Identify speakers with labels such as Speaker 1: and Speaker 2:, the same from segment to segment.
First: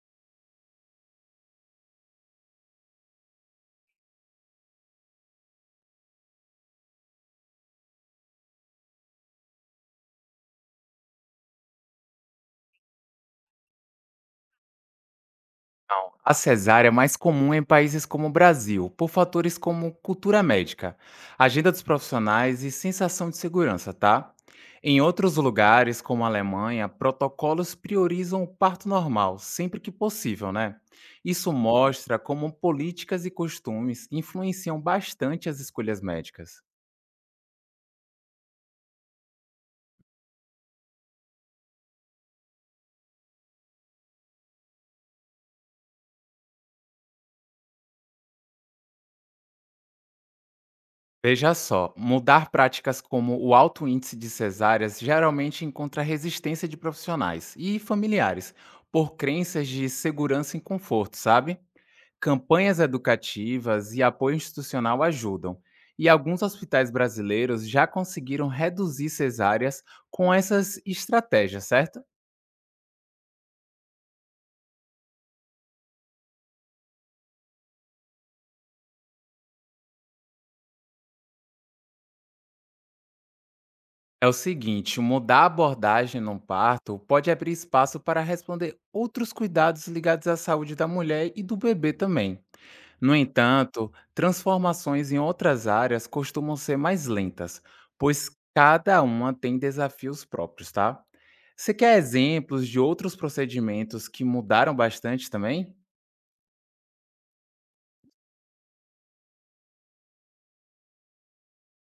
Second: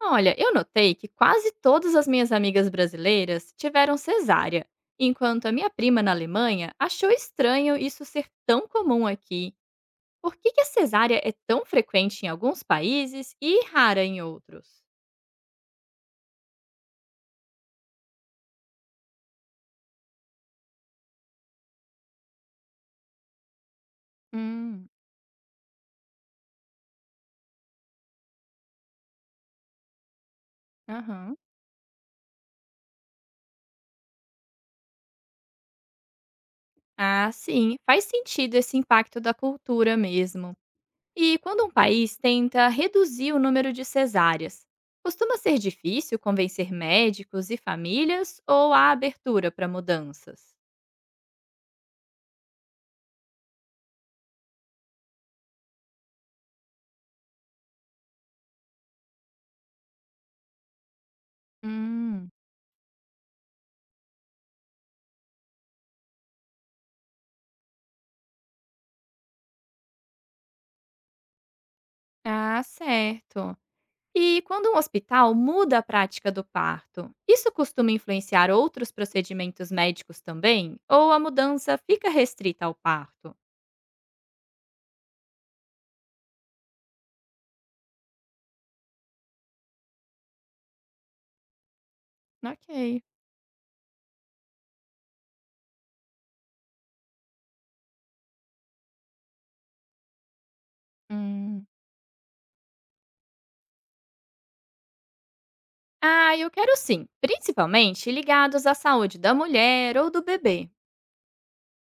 Speaker 1: Olha, eu notei que quase todas as minhas amigas brasileiras tiveram cesárea, enquanto a minha prima na Alemanha achou estranho isso ser tão comum aqui. Por que, que a cesárea é tão frequente em alguns países e rara em outros?
Speaker 2: A cesárea é mais comum em países como o Brasil, por fatores como cultura médica, agenda dos profissionais e sensação de segurança, tá?
Speaker 1: Hum,
Speaker 2: Em outros lugares, como a Alemanha, protocolos priorizam o parto normal, sempre que possível, né?
Speaker 1: aham.
Speaker 2: Isso mostra como políticas e costumes influenciam bastante as escolhas médicas.
Speaker 1: Ah, sim, faz sentido esse impacto da cultura mesmo. E quando um país tenta reduzir o número de cesáreas, costuma ser difícil convencer médicos e famílias ou há abertura para mudanças?
Speaker 2: Veja só, mudar práticas como o alto índice de cesáreas geralmente encontra resistência de profissionais e familiares por crenças de segurança e conforto, sabe?
Speaker 1: Hum.
Speaker 2: Campanhas educativas e apoio institucional ajudam, e alguns hospitais brasileiros já conseguiram reduzir cesáreas com essas estratégias, certo?
Speaker 1: Ah, certo. E quando um hospital muda a prática do parto, isso costuma influenciar outros procedimentos médicos também? Ou a mudança fica restrita ao parto?
Speaker 2: É o seguinte, mudar a abordagem num parto pode abrir espaço para responder outros cuidados ligados à saúde da mulher e do bebê também.
Speaker 1: Ok.
Speaker 2: No entanto, transformações em outras áreas costumam ser mais lentas, pois cada uma tem desafios próprios, tá?
Speaker 1: Hum.
Speaker 2: Você quer exemplos de outros procedimentos que mudaram bastante também?
Speaker 1: Ah, eu quero sim, principalmente ligados à saúde da mulher ou do bebê.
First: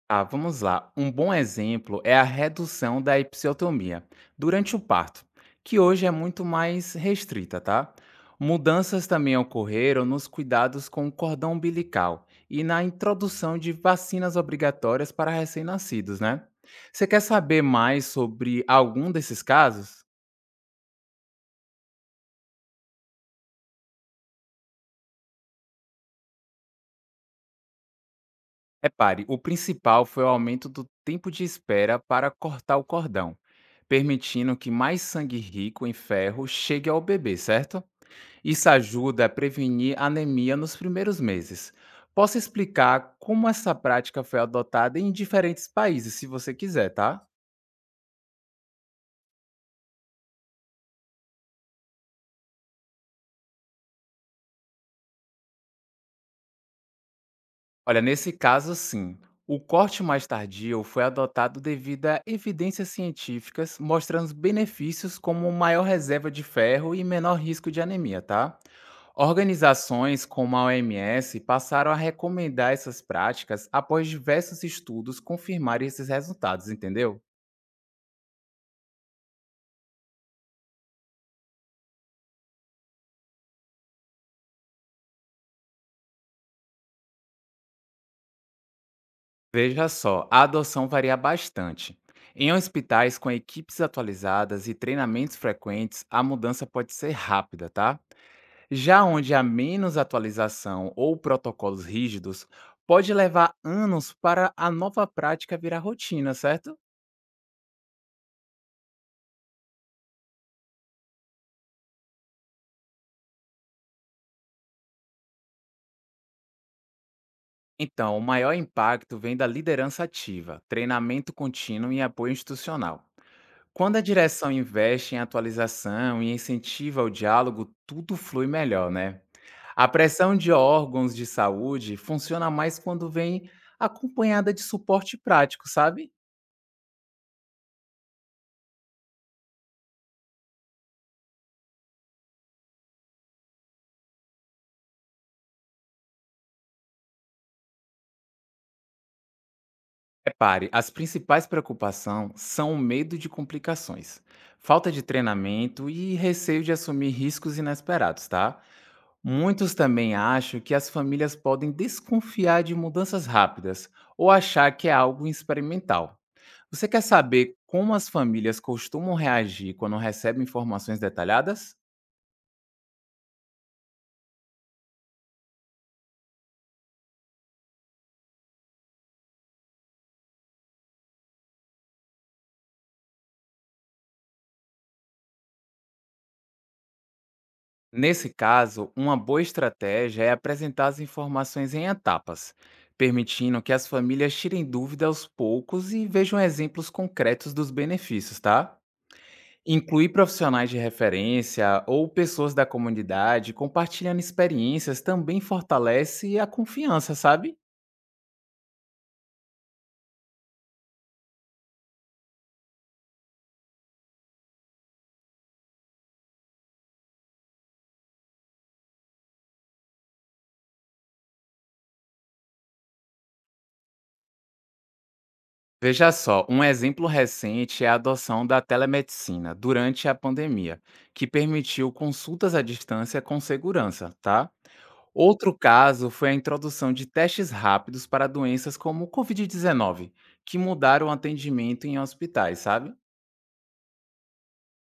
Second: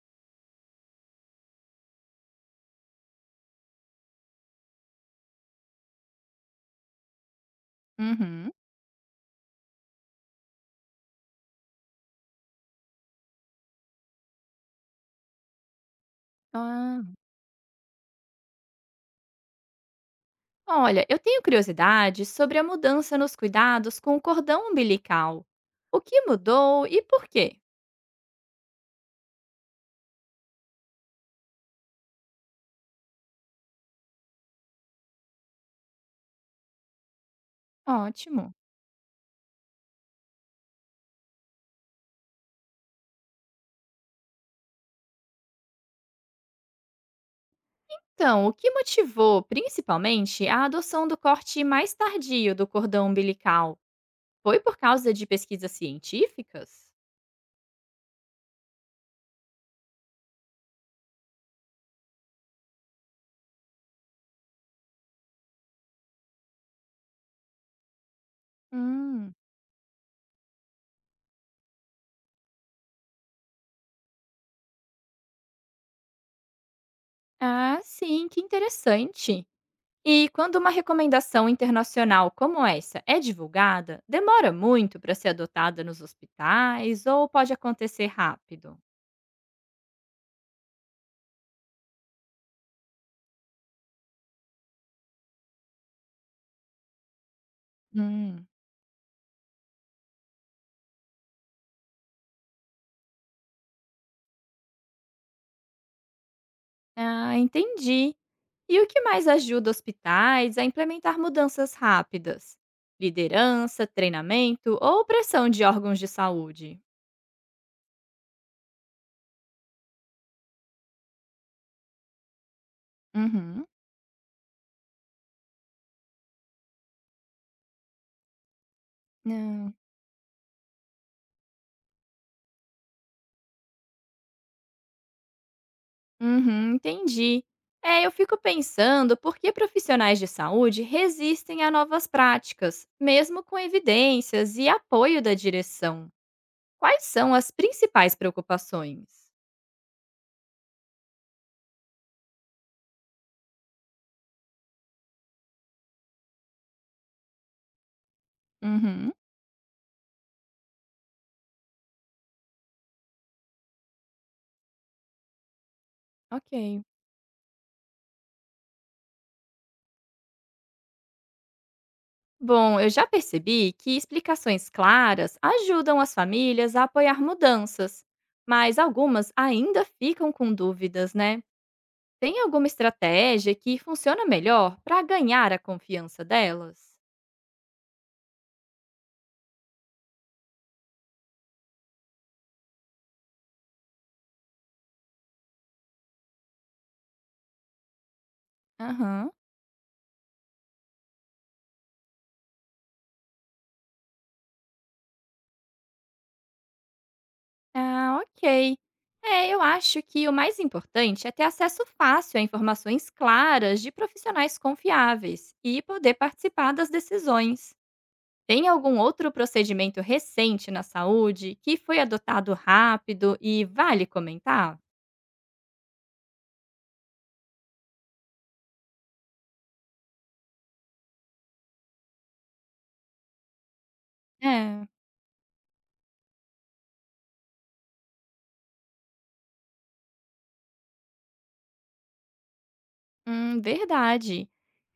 Speaker 2: Ah, vamos lá. Um bom exemplo é a redução da episiotomia durante o parto, que hoje é muito mais restrita, tá?
Speaker 1: Uhum.
Speaker 2: Mudanças também ocorreram nos cuidados com o cordão umbilical e na introdução de vacinas obrigatórias para recém-nascidos, né?
Speaker 1: Ah,
Speaker 2: Você quer saber mais sobre algum desses casos?
Speaker 1: olha, eu tenho curiosidade sobre a mudança nos cuidados com o cordão umbilical. O que mudou e por quê?
Speaker 2: Repare, o principal foi o aumento do tempo de espera para cortar o cordão, permitindo que mais sangue rico em ferro chegue ao bebê, certo?
Speaker 1: Ótimo.
Speaker 2: Isso ajuda a prevenir anemia nos primeiros meses. Posso explicar como essa prática foi adotada em diferentes países, se você quiser, tá?
Speaker 1: Então, o que motivou, principalmente, a adoção do corte mais tardio do cordão umbilical? Foi por causa de pesquisas científicas?
Speaker 2: Olha, nesse caso, sim. O corte mais tardio foi adotado devido a evidências científicas mostrando os benefícios como maior reserva de ferro e menor risco de anemia, tá?
Speaker 1: Hum,
Speaker 2: Organizações como a OMS passaram a recomendar essas práticas após diversos estudos confirmarem esses resultados, entendeu?
Speaker 1: ah, sim, que interessante. E quando uma recomendação internacional como essa é divulgada, demora muito para ser adotada nos hospitais ou pode acontecer rápido?
Speaker 2: Veja só, a adoção varia bastante. Em hospitais com equipes atualizadas e treinamentos frequentes, a mudança pode ser rápida, tá?
Speaker 1: Hum,
Speaker 2: Já onde há menos atualização ou protocolos rígidos, pode levar anos para a nova prática virar rotina, certo?
Speaker 1: ah, entendi. E o que mais ajuda hospitais a implementar mudanças rápidas? Liderança, treinamento ou pressão de órgãos de saúde?
Speaker 2: Então, o maior impacto vem da liderança ativa, treinamento contínuo e apoio institucional.
Speaker 1: Uhum.
Speaker 2: Quando a direção investe em atualização e incentiva o diálogo, tudo flui melhor, né?
Speaker 1: Não.
Speaker 2: A pressão de órgãos de saúde funciona mais quando vem acompanhada de suporte prático, sabe?
Speaker 1: Uhum, entendi. É, eu fico pensando por que profissionais de saúde resistem a novas práticas, mesmo com evidências e apoio da direção. Quais são as principais preocupações?
Speaker 2: Repare, as principais preocupações são o medo de complicações, falta de treinamento e receio de assumir riscos inesperados, tá?
Speaker 1: Uhum,
Speaker 2: Muitos também acham que as famílias podem desconfiar de mudanças rápidas ou achar que é algo experimental.
Speaker 1: ok.
Speaker 2: Você quer saber como as famílias costumam reagir quando recebem informações detalhadas?
Speaker 1: Bom, eu já percebi que explicações claras ajudam as famílias a apoiar mudanças, mas algumas ainda ficam com dúvidas, né? Tem alguma estratégia que funciona melhor para ganhar a confiança delas?
Speaker 2: Nesse caso, uma boa estratégia é apresentar as informações em etapas, permitindo que as famílias tirem dúvida aos poucos e vejam exemplos concretos dos benefícios, tá?
Speaker 1: Aham.
Speaker 2: Incluir profissionais de referência ou pessoas da comunidade compartilhando experiências também fortalece a confiança, sabe?
Speaker 1: Ah, ok. É, eu acho que o mais importante é ter acesso fácil a informações claras de profissionais confiáveis e poder participar das decisões. Tem algum outro procedimento recente na saúde que foi adotado rápido e vale comentar?
Speaker 2: Veja só, um exemplo recente é a adoção da telemedicina durante a pandemia, que permitiu consultas à distância com segurança, tá?
Speaker 1: É,
Speaker 2: Outro caso foi a introdução de testes rápidos para doenças como o Covid-19, que mudaram o atendimento em hospitais, sabe?
Speaker 1: verdade.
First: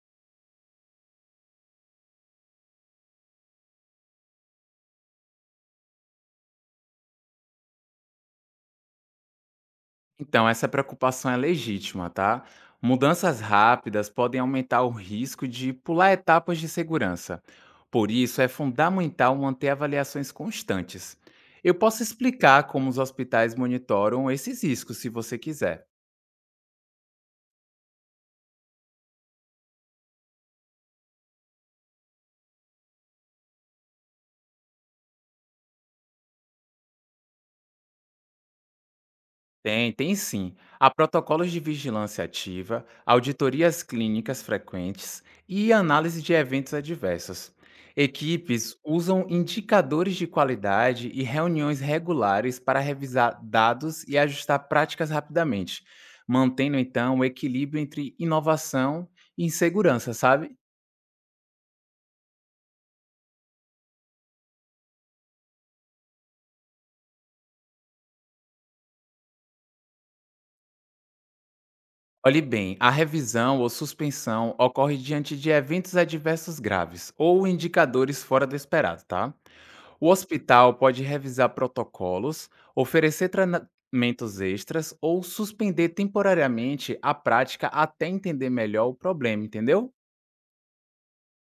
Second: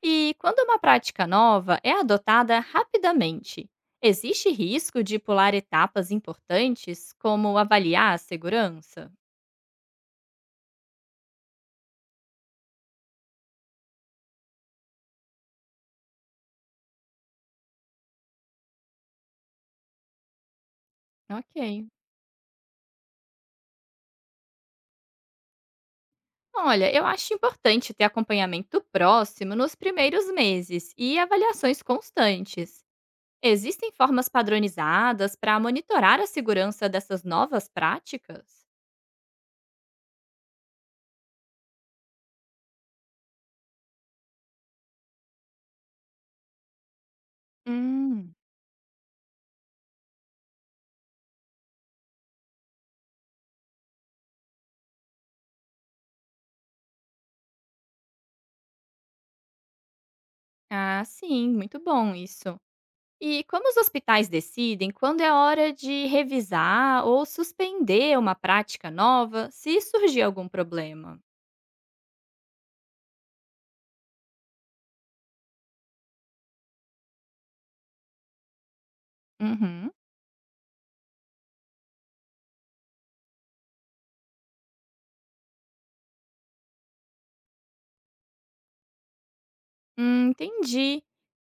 Speaker 1: E quando uma prática nova é adotada rapidamente, existe risco de pular etapas importantes, como avaliar a segurança?
Speaker 2: Então, essa preocupação é legítima, tá? Mudanças rápidas podem aumentar o risco de pular etapas de segurança. Por isso, é fundamental manter avaliações constantes. Eu
Speaker 1: Ok.
Speaker 2: posso explicar como os hospitais monitoram esses riscos, se você quiser.
Speaker 1: Olha, eu acho importante ter acompanhamento próximo nos primeiros meses e avaliações constantes. Existem formas padronizadas para monitorar a segurança dessas novas práticas?
Speaker 2: Tem sim. Há protocolos de vigilância ativa, auditorias clínicas frequentes e análise de eventos adversos.
Speaker 1: Hum,
Speaker 2: Equipes usam indicadores de qualidade e reuniões regulares para revisar dados e ajustar práticas rapidamente, mantendo então o equilíbrio entre inovação e segurança, sabe?
Speaker 1: Ah, sim, muito bom isso. E como os hospitais decidem quando é hora de revisar ou suspender uma prática nova se surgir algum problema?
Speaker 2: Olhe bem, a revisão ou suspensão ocorre diante de eventos adversos graves ou indicadores fora do esperado, tá?
Speaker 1: Uhum.
Speaker 2: O hospital pode revisar protocolos, oferecer tratamentos extras ou suspender temporariamente a prática até entender melhor o problema, entendeu?
Speaker 1: Entendi.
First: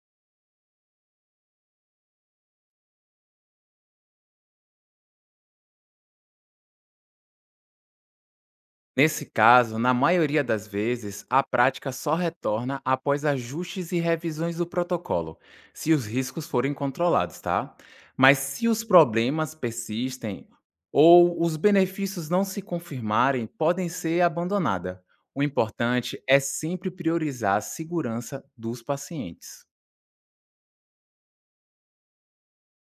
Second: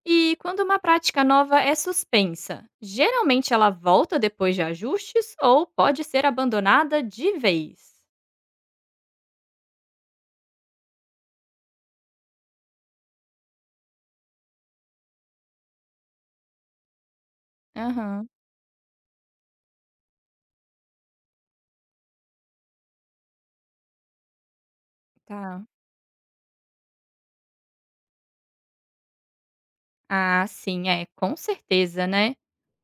Speaker 1: E quando uma prática nova é suspensa, geralmente ela volta depois de ajustes ou pode ser abandonada de vez?
Speaker 2: Nesse caso, na maioria das vezes, a prática só retorna após ajustes e revisões do protocolo, se os riscos forem controlados, tá?
Speaker 1: Aham,
Speaker 2: Mas se os problemas persistem ou os benefícios não se confirmarem, podem ser abandonada. O
Speaker 1: tá.
Speaker 2: importante é sempre priorizar a segurança dos pacientes.
Speaker 1: Ah, sim, é, com certeza, né?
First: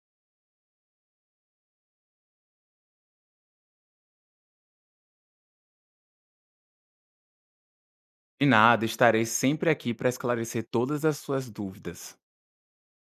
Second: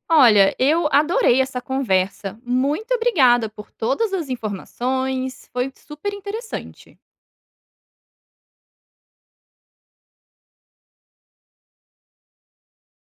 Speaker 1: Olha, eu adorei essa conversa. Muito obrigada por todas as informações, foi super interessante.
Speaker 2: E nada, estarei sempre aqui para esclarecer todas as suas dúvidas.